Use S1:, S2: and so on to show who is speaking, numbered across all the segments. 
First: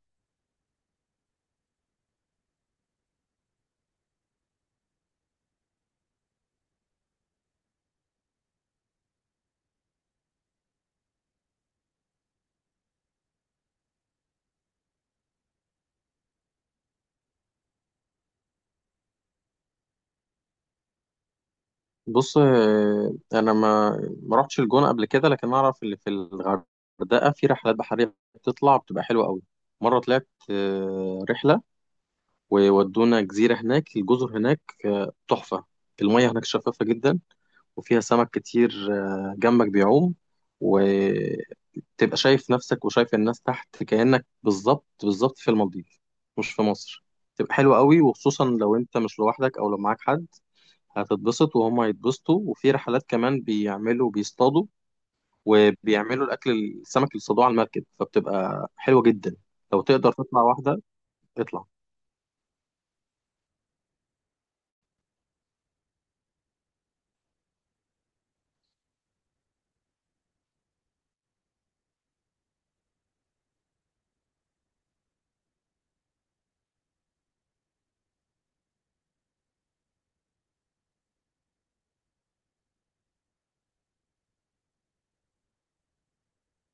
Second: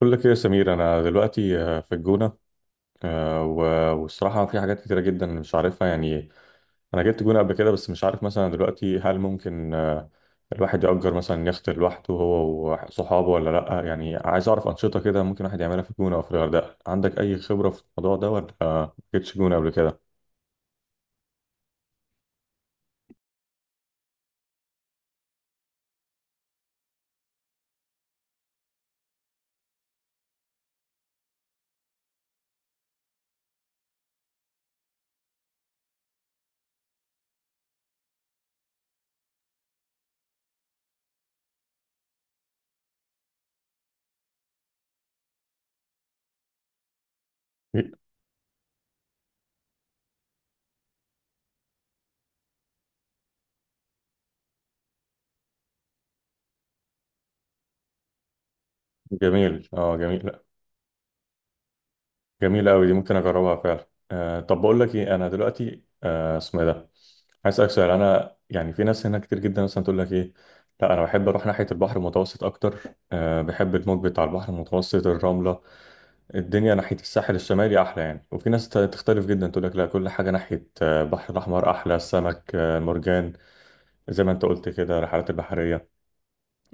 S1: بقول لك ايه يا سمير، انا دلوقتي في الجونه. والصراحه في حاجات كتيره جدا مش عارفها يعني. انا جبت جونه قبل كده، بس مش عارف مثلا دلوقتي هل ممكن الواحد يأجر مثلا يخت لوحده هو وصحابه ولا لا، يعني عايز اعرف انشطه كده ممكن الواحد يعملها في الجونه او في الغردقه. عندك اي خبره في الموضوع ده؟ ولا ما جبتش جونه قبل كده؟
S2: بص انا ما رحتش الجونه قبل كده، لكن اعرف اللي في الغردقه في رحلات بحريه بتطلع بتبقى حلوه قوي. مره طلعت رحله وودونا جزيره هناك. الجزر هناك تحفه. المياه هناك شفافه جدا، وفيها سمك كتير جنبك بيعوم. وتبقى شايف نفسك وشايف الناس تحت كأنك بالظبط بالظبط في المالديف، مش في مصر. تبقى حلوة قوي، وخصوصا لو انت مش لوحدك او لو معاك حد هتتبسط وهم هيتبسطوا. وفي رحلات كمان بيعملوا، بيصطادوا وبيعملوا الاكل، السمك اللي صادوه على المركب، فبتبقى حلوه جدا.
S1: جميل،
S2: لو
S1: اه،
S2: تقدر
S1: جميل.
S2: تطلع واحده اطلع.
S1: جميلة أوي دي، ممكن أجربها فعلا. أه، طب بقول لك إيه، أنا دلوقتي اسمه إيه ده. عايز أسألك سؤال، أنا يعني في ناس هنا كتير جدا مثلا تقول لك إيه، لا أنا بحب أروح ناحية البحر المتوسط أكتر. أه، بحب الموج بتاع البحر المتوسط، الرملة، الدنيا ناحية الساحل الشمالي أحلى يعني. وفي ناس تختلف جدا، تقول لك لا، كل حاجة ناحية البحر الأحمر أحلى، السمك، المرجان، زي ما أنت قلت كده، الرحلات البحرية.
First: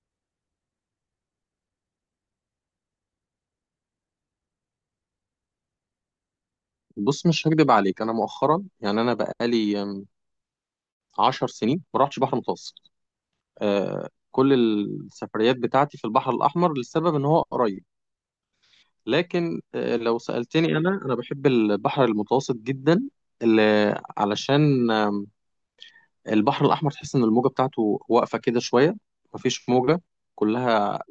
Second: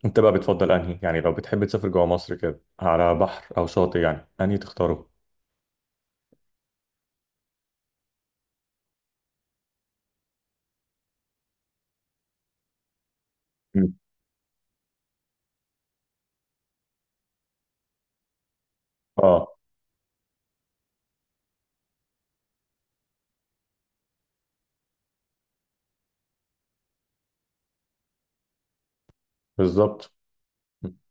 S1: أنت بقى بتفضل أنهي؟ يعني لو بتحب تسافر جوه مصر كده على بحر أو شاطئ، يعني أنهي تختاره؟
S2: بص، مش هكدب عليك، انا مؤخرا يعني انا بقالي 10 سنين ما رحتش بحر متوسط.
S1: مم.
S2: كل السفريات بتاعتي في البحر الاحمر لسبب ان هو قريب.
S1: اه،
S2: لكن لو سالتني انا انا بحب البحر المتوسط جدا. علشان البحر الأحمر تحس إن الموجة بتاعته واقفة كده شوية، مفيش موجة.
S1: بالظبط،
S2: كلها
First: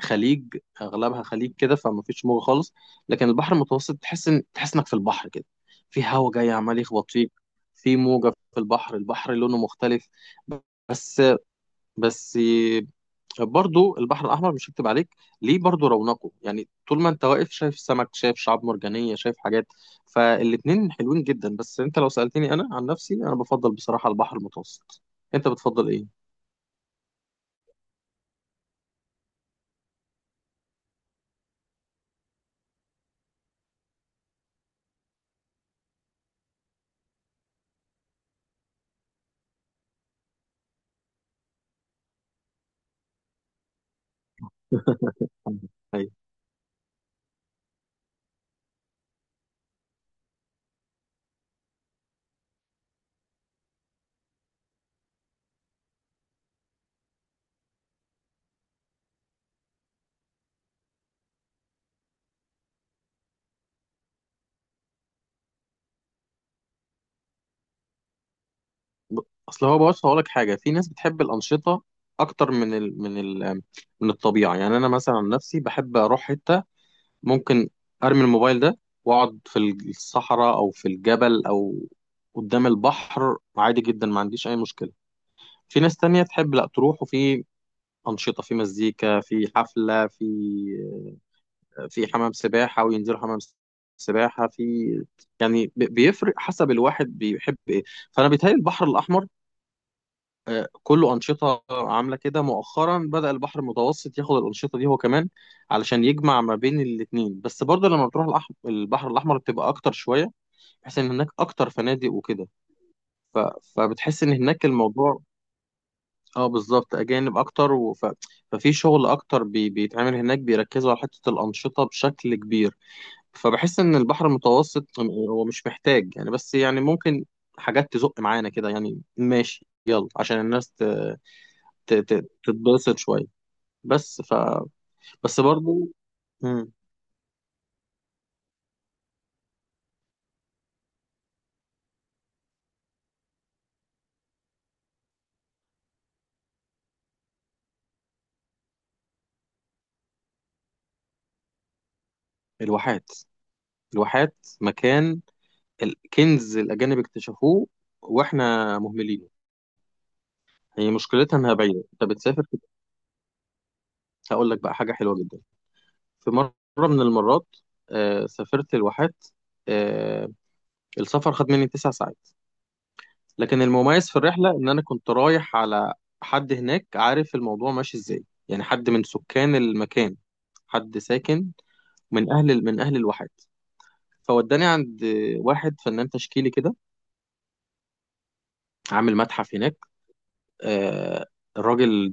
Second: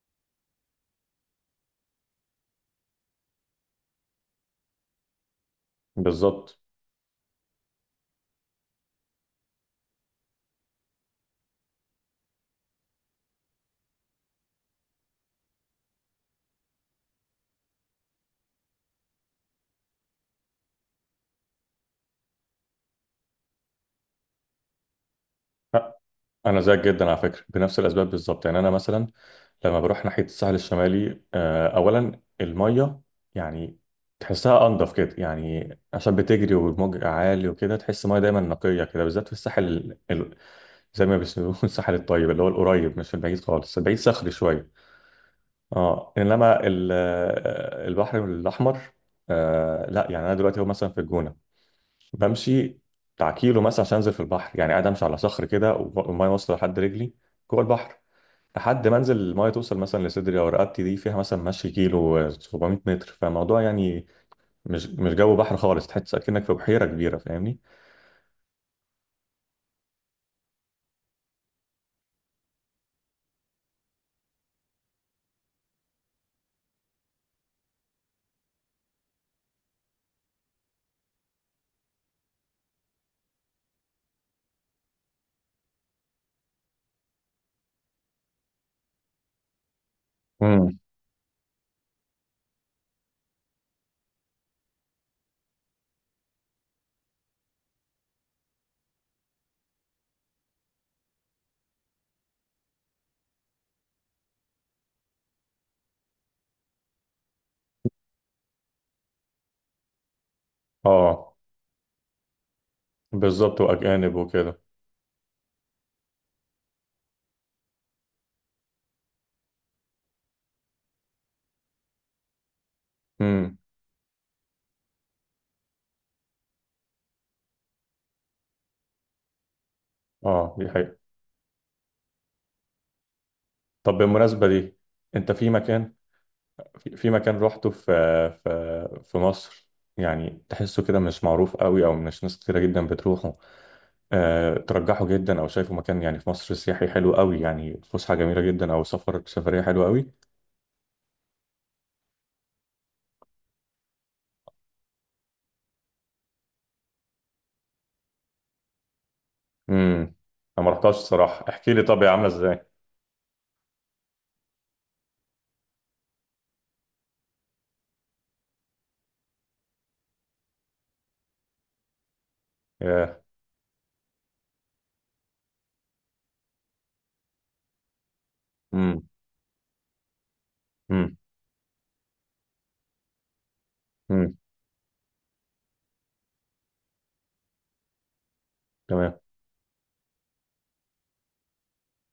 S2: خليج، أغلبها خليج كده فمفيش موجة خالص. لكن البحر المتوسط تحس إنك في البحر كده، في هوا جاي
S1: بالظبط.
S2: عمال يخبط فيك، في موجة. في البحر، البحر لونه مختلف. بس بس برضو البحر الأحمر مش هكتب عليك ليه، برضو رونقه، يعني طول ما أنت واقف شايف سمك، شايف شعاب مرجانية، شايف حاجات. فالاتنين حلوين جدا، بس أنت لو سألتني أنا عن نفسي أنا بفضل بصراحة البحر المتوسط. أنت بتفضل
S1: لا،
S2: إيه؟
S1: انا زيك جدا على فكره، بنفس الاسباب بالظبط. يعني انا مثلا لما بروح ناحيه الساحل الشمالي، اولا الميه، يعني تحسها انضف كده، يعني عشان بتجري والموج عالي وكده، تحس الميه دايما نقيه كده، بالذات في الساحل زي ما بيسموه الساحل الطيب، اللي هو القريب، مش البعيد خالص، البعيد صخري شويه. اه،
S2: أيوة.
S1: انما البحر الاحمر، لا، يعني انا دلوقتي هو مثلا في الجونه، بمشي بتاع كيلو مثلا عشان انزل في البحر، يعني قاعد امشي على صخر كده والميه واصله لحد رجلي، جوه البحر، لحد ما انزل الميه توصل مثلا لصدري او رقبتي. دي فيها مثلا مشي كيلو 700 متر، فالموضوع يعني مش جو بحر خالص، تحس اكنك في بحيره كبيره، فاهمني.
S2: ب- أصل هو، بص هقولك حاجة، في ناس بتحب الأنشطة أكتر من الطبيعة. يعني أنا مثلا عن نفسي بحب أروح حتة ممكن ارمي الموبايل ده واقعد في الصحراء او في الجبل او قدام البحر، عادي جدا ما عنديش اي مشكله. في ناس تانية تحب لا، تروح وفي انشطه، في مزيكا، في حفله، في
S1: امم.
S2: في حمام سباحه وينزلوا حمام سباحه في. يعني بيفرق حسب الواحد بيحب ايه. فانا بيتهيألي البحر الاحمر كله أنشطة عاملة كده. مؤخرا بدأ البحر المتوسط ياخد الأنشطة دي هو كمان علشان يجمع ما بين الاتنين، بس برضه لما بتروح البحر الأحمر بتبقى أكتر شوية، بحيث إن هناك
S1: اه،
S2: أكتر فنادق وكده. ف...
S1: بالظبط، واجانب
S2: فبتحس إن
S1: وكده.
S2: هناك الموضوع، اه بالظبط أجانب أكتر. ففي شغل أكتر بيتعمل هناك، بيركزوا على حتة الأنشطة بشكل كبير.
S1: امم.
S2: فبحس إن البحر المتوسط هو مش محتاج يعني، بس يعني ممكن حاجات تزق معانا كده يعني ماشي يلا عشان
S1: اه دي
S2: الناس
S1: حقيقة.
S2: تتبسط شوية.
S1: طب
S2: بس ف
S1: بالمناسبة دي، انت
S2: بس
S1: في
S2: برضو.
S1: مكان،
S2: مم.
S1: في مكان روحته في، في مصر، يعني تحسه كده مش معروف قوي، او مش ناس كتيرة جدا بتروحه، ترجحه جدا، او شايفه مكان يعني في مصر سياحي حلو قوي، يعني فسحه جميله جدا، او سفر سفريه حلوه قوي؟
S2: الواحات. الواحات مكان الكنز، الأجانب اكتشفوه وإحنا مهملينه.
S1: امم. انا ما
S2: هي
S1: رحتهاش
S2: مشكلتها
S1: الصراحه.
S2: إنها
S1: احكي لي،
S2: بعيدة.
S1: طب
S2: أنت
S1: هي عامله
S2: بتسافر كده.
S1: ازاي؟
S2: هقول لك بقى حاجة حلوة جدا. في مرة من المرات سافرت الواحات. آه السفر خد مني 9 ساعات.
S1: ياه.
S2: لكن المميز في الرحلة إن أنا كنت رايح على حد هناك عارف الموضوع ماشي إزاي، يعني حد من
S1: امم.
S2: سكان المكان، حد
S1: امم.
S2: ساكن من أهل الواحات.
S1: امم.
S2: فوداني عند واحد فنان تشكيلي كده عامل
S1: تمام.
S2: متحف هناك. آه، الراجل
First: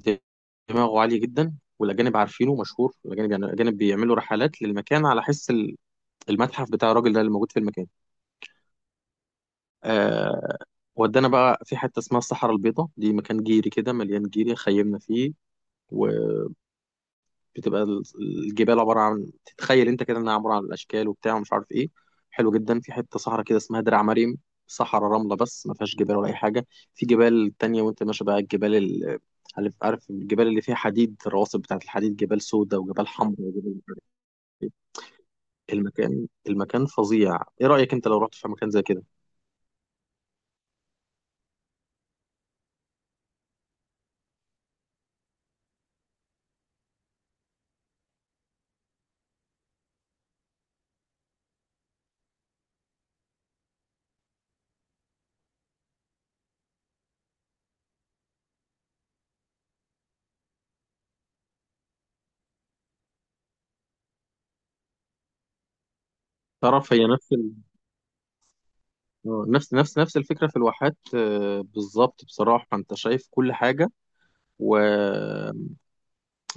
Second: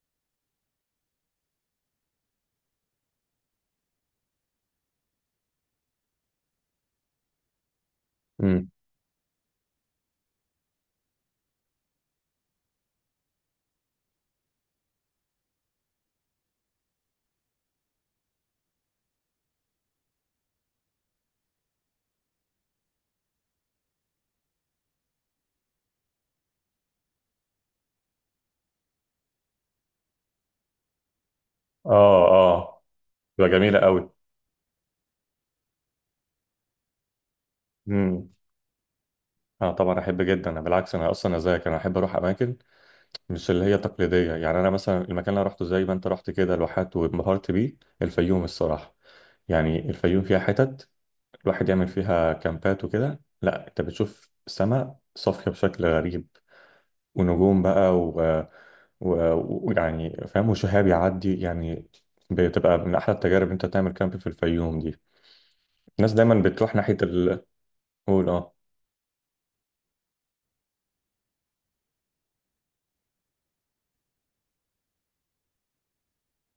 S2: دماغه عالية جدا، والأجانب عارفينه مشهور، الأجانب يعني الأجانب بيعملوا رحلات للمكان على حس المتحف بتاع الراجل ده اللي موجود في المكان.
S1: امم.
S2: آه، ودانا بقى في حتة اسمها الصحراء البيضاء، دي مكان جيري كده مليان جيري خيمنا فيه. و... بتبقى الجبال عباره عن، تتخيل انت كده انها عباره عن الاشكال وبتاع ومش عارف ايه. حلو جدا. في حته صحراء كده اسمها درع مريم، صحراء رمله بس ما فيهاش جبال ولا اي حاجه. في جبال تانية، وانت ماشي بقى عارف، الجبال اللي فيها حديد، الرواسب بتاعت الحديد،
S1: اه،
S2: جبال سودا
S1: اه.
S2: وجبال حمراء
S1: تبقى
S2: وجبال
S1: جميله
S2: مش
S1: قوي.
S2: عارف ايه. المكان فظيع. ايه رايك انت لو
S1: امم.
S2: رحت في مكان زي كده؟
S1: اه طبعا، احب جدا. انا بالعكس، انا اصلا زيك، انا احب اروح اماكن مش اللي هي تقليديه. يعني انا مثلا المكان اللي أنا رحته زي ما انت رحت كده لوحات وانبهرت بيه، الفيوم الصراحه. يعني الفيوم فيها حتت الواحد يعمل فيها كامبات وكده. لا انت بتشوف سماء صافية بشكل غريب، ونجوم بقى، ويعني و... و- ويعني فاهم، وشهاب يعدي يعني. بتبقى من احلى التجارب إن انت تعمل كامب في الفيوم دي. الناس دايما بتروح
S2: تعرف،
S1: ناحيه
S2: هي نفس
S1: ال...
S2: ال...
S1: قول، اه.
S2: آه، نفس نفس نفس الفكره في الواحات، بالظبط بصراحه. انت شايف كل حاجه و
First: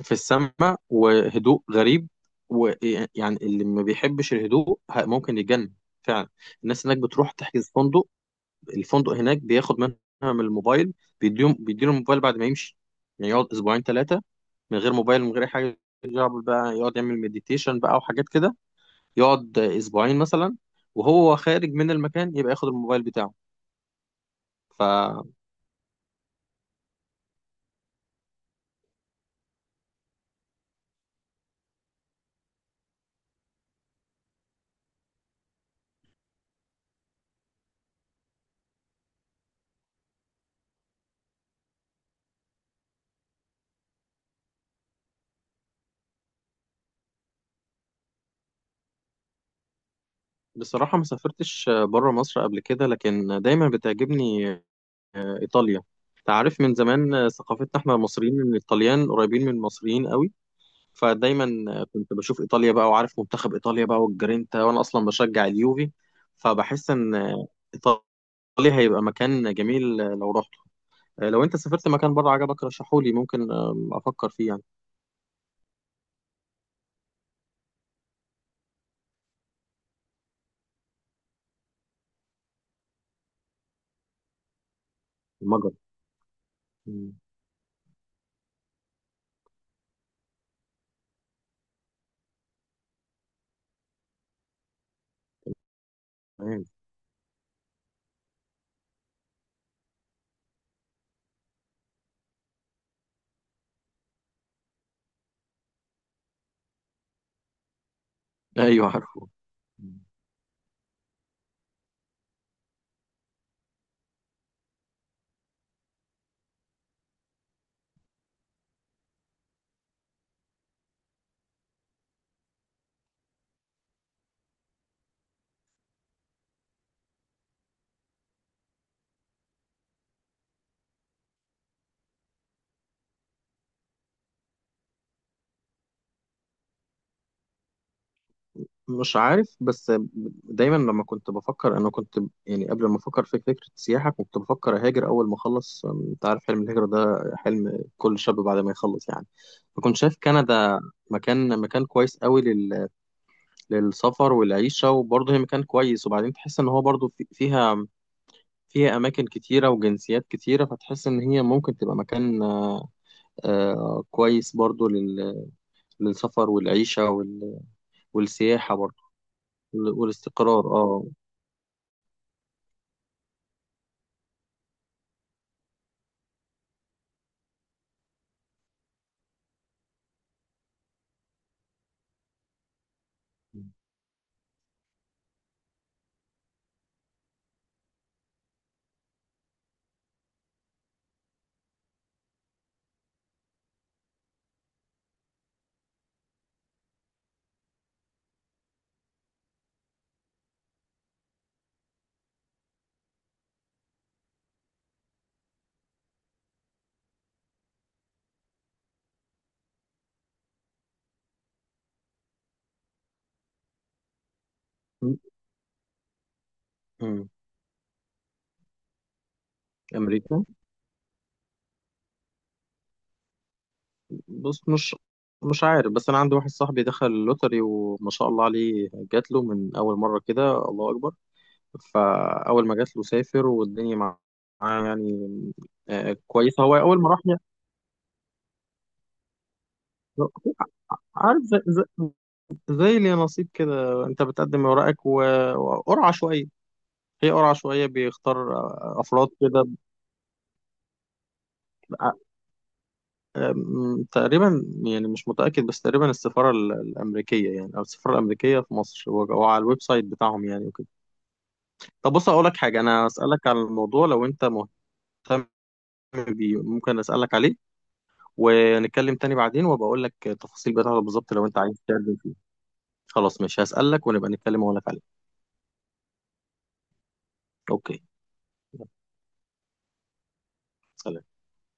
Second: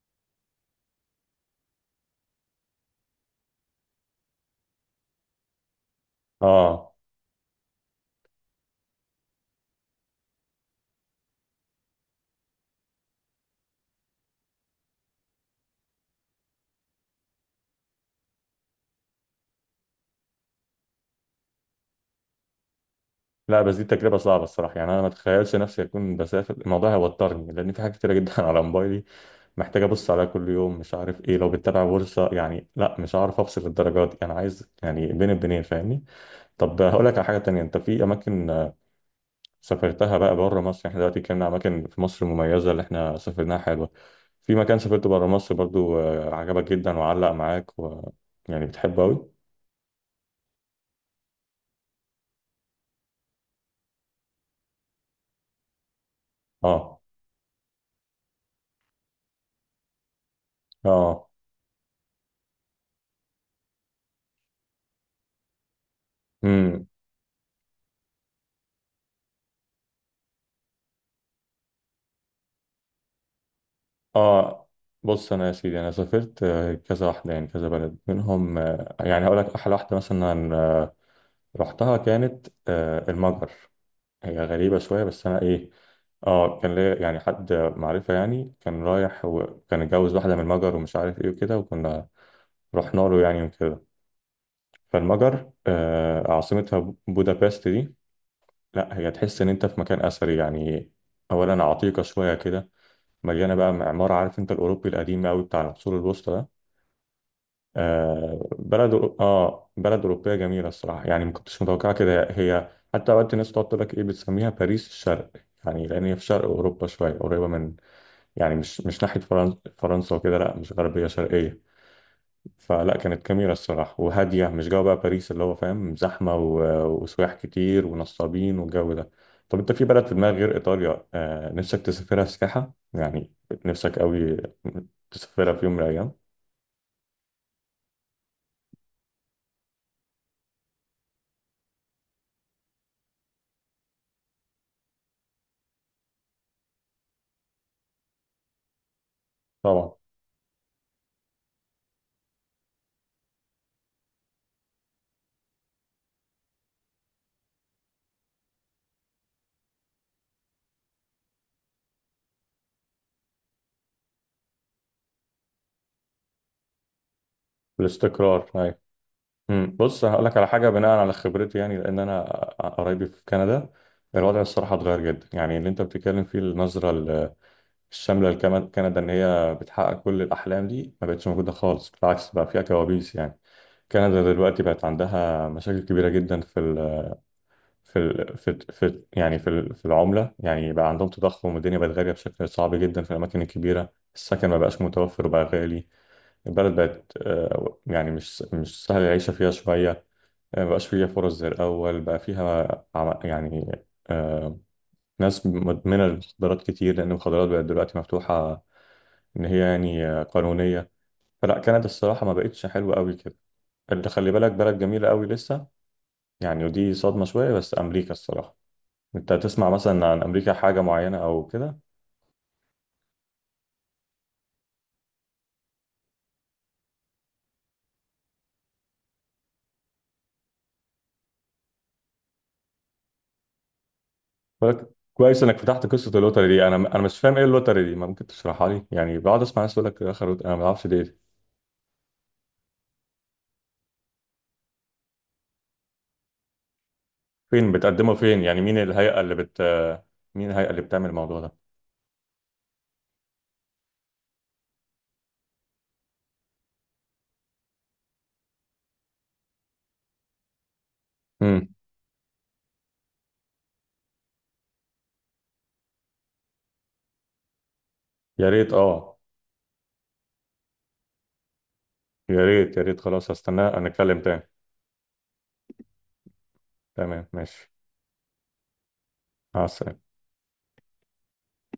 S2: في السماء، وهدوء غريب. ويعني اللي ما بيحبش الهدوء ممكن يتجنن فعلا. الناس
S1: اه.
S2: هناك بتروح تحجز فندق. الفندق هناك بياخد منها من الموبايل، بيديهم بيديله الموبايل بعد ما يمشي. يعني يقعد اسبوعين 3 من غير موبايل من غير أي حاجه، يقعد بقى يقعد يعمل مديتيشن بقى وحاجات كده. يقعد اسبوعين مثلا، وهو خارج من المكان يبقى ياخد الموبايل بتاعه.
S1: لا بس دي تجربه صعبه الصراحه، يعني انا ما
S2: فبصراحة
S1: اتخيلش نفسي اكون بسافر، الموضوع هيوترني، لان في حاجات كتيره جدا على موبايلي، محتاج ابص عليها كل يوم، مش عارف ايه، لو بتتابع بورصه يعني، لا مش عارف افصل للدرجات دي، انا عايز يعني بين البنين فاهمني. طب هقول لك على حاجة تانية، انت في اماكن سافرتها بقى بره مصر، يعني احنا دلوقتي اتكلمنا عن اماكن في مصر مميزة اللي احنا سافرناها حلوة، في مكان سافرته بره مصر برضو عجبك جدا وعلق معاك، و... يعني بتحبه قوي؟
S2: ما سافرتش بره مصر قبل كده، لكن دايما بتعجبني إيطاليا. أنت عارف من
S1: اه،
S2: زمان ثقافتنا احنا المصريين ان الطليان قريبين من المصريين قوي.
S1: اه.
S2: فدايما كنت بشوف إيطاليا بقى، وعارف منتخب إيطاليا بقى والجرينتا، وأنا أصلا بشجع اليوفي.
S1: امم.
S2: فبحس إن إيطاليا هيبقى مكان جميل لو رحته. لو أنت سافرت مكان بره عجبك رشحولي، ممكن أفكر فيه يعني.
S1: اه. بص، انا يا سيدي، انا سافرت كذا واحدة، يعني كذا بلد منهم، يعني هقول لك احلى واحدة مثلا رحتها، كانت المجر. هي غريبة شوية، بس أنا إيه،
S2: المجر.
S1: كان ليا
S2: مم.
S1: يعني حد معرفة، يعني كان رايح وكان اتجوز واحدة من المجر ومش عارف إيه وكده، وكنا رحنا له يعني وكده. فالمجر
S2: تمام.
S1: عاصمتها بودابست دي، لا هي تحس إن أنت في مكان أثري يعني، أولا عتيقة شوية كده، مليانة بقى معمار، عارف أنت الأوروبي القديم أوي بتاع العصور الوسطى ده. آه
S2: أيوه
S1: بلد أورو-
S2: عارفه.
S1: اه بلد اوروبيه جميله الصراحه، يعني ما كنتش متوقعه كده. هي حتى اوقات الناس تقعد تقول لك ايه، بتسميها باريس الشرق، يعني لان هي في شرق اوروبا شويه، قريبه من، يعني مش ناحيه فرنسا، فرنسا وكده، لا مش غربيه، شرقيه. فلا كانت جميله الصراحه وهاديه، مش جو بقى باريس اللي هو فاهم زحمه و- وسياح كتير ونصابين والجو ده. طب انت في بلد في دماغك غير ايطاليا نفسك تسافرها سياحه يعني، نفسك قوي تسافرها في يوم من الايام؟
S2: مش عارف، بس دايما لما كنت بفكر انا كنت يعني قبل ما افكر في فكره السياحه كنت بفكر اهاجر اول ما اخلص. انت عارف حلم الهجره ده حلم كل شاب بعد ما يخلص يعني.
S1: طبعا.
S2: فكنت شايف كندا مكان كويس قوي للسفر والعيشه. وبرضه هي مكان كويس، وبعدين تحس ان هو برضه في... فيها فيها اماكن كتيره وجنسيات كتيره، فتحس ان هي ممكن تبقى مكان كويس برضه للسفر والعيشه
S1: الاستقرار،
S2: والسياحه
S1: أيوه.
S2: برضه
S1: مم. بص هقول لك على
S2: والاستقرار
S1: حاجه بناء
S2: اه.
S1: على خبرتي، يعني لان انا قرايبي في كندا، الوضع الصراحه اتغير جدا، يعني اللي انت بتتكلم فيه النظره الشامله لكندا ان هي بتحقق كل الاحلام دي، ما بقتش موجوده خالص. بالعكس بقى فيها كوابيس يعني. كندا دلوقتي بقت عندها مشاكل كبيره جدا في ال في العمله، يعني بقى عندهم تضخم والدنيا بقت غاليه بشكل صعب جدا، في الاماكن الكبيره السكن ما بقاش متوفر وبقى غالي. البلد بقت يعني مش سهل العيشه فيها شويه، ما بقاش فيها فرص زي الأول، بقى فيها يعني آه، ناس مدمنة للمخدرات كتير، لأن المخدرات بقت دلوقتي مفتوحة، إن هي يعني قانونية. فلا، كانت الصراحة ما بقتش حلوة قوي كده، اللي خلي بالك، بلد جميلة قوي لسه، يعني ودي صدمة
S2: امم.
S1: شوية. بس أمريكا الصراحة، أنت تسمع مثلا عن
S2: امريكا،
S1: أمريكا حاجة معينة أو كده؟
S2: بص مش عارف، بس انا عندي واحد صاحبي دخل اللوتري، وما شاء الله عليه جات له من اول مره كده، الله اكبر. فاول ما جات له سافر والدنيا معاه
S1: بالك
S2: يعني.
S1: كويس إنك فتحت قصة اللوتري
S2: كويسه.
S1: دي. أنا
S2: هو اول
S1: أنا
S2: ما راح
S1: مش فاهم
S2: يعني،
S1: إيه اللوتري دي، ما ممكن تشرحها لي، يعني بقعد أسمع ناس تقول لك آخر، أنا ما أعرفش دي إيه.
S2: عارف زي اللي نصيب كده. انت بتقدم اوراقك وقرعه شويه. هي قرعه
S1: فين
S2: شويه
S1: بتقدمه فين؟
S2: بيختار
S1: يعني مين الهيئة
S2: افراد
S1: اللي بت...
S2: كده.
S1: مين الهيئة اللي بتعمل الموضوع ده؟
S2: تقريبا يعني مش متأكد، بس تقريبا السفارة الأمريكية يعني، أو السفارة الأمريكية في مصر، أو على الويب سايت بتاعهم يعني وكده.
S1: امم.
S2: طب بص أقول لك حاجة، أنا أسألك على الموضوع لو أنت مهتم بيه، ممكن أسألك عليه
S1: يا ريت،
S2: ونتكلم
S1: اه،
S2: تاني بعدين وأبقى أقول لك التفاصيل بتاعته بالظبط، لو أنت عايز تتكلم فيه.
S1: يا ريت، يا ريت. خلاص
S2: خلاص ماشي،
S1: هستناه
S2: هسألك
S1: نتكلم
S2: ونبقى
S1: تاني.
S2: نتكلم وأقول لك عليه.
S1: تمام ماشي.
S2: أوكي. يلا،
S1: مع السلامة.
S2: سلام.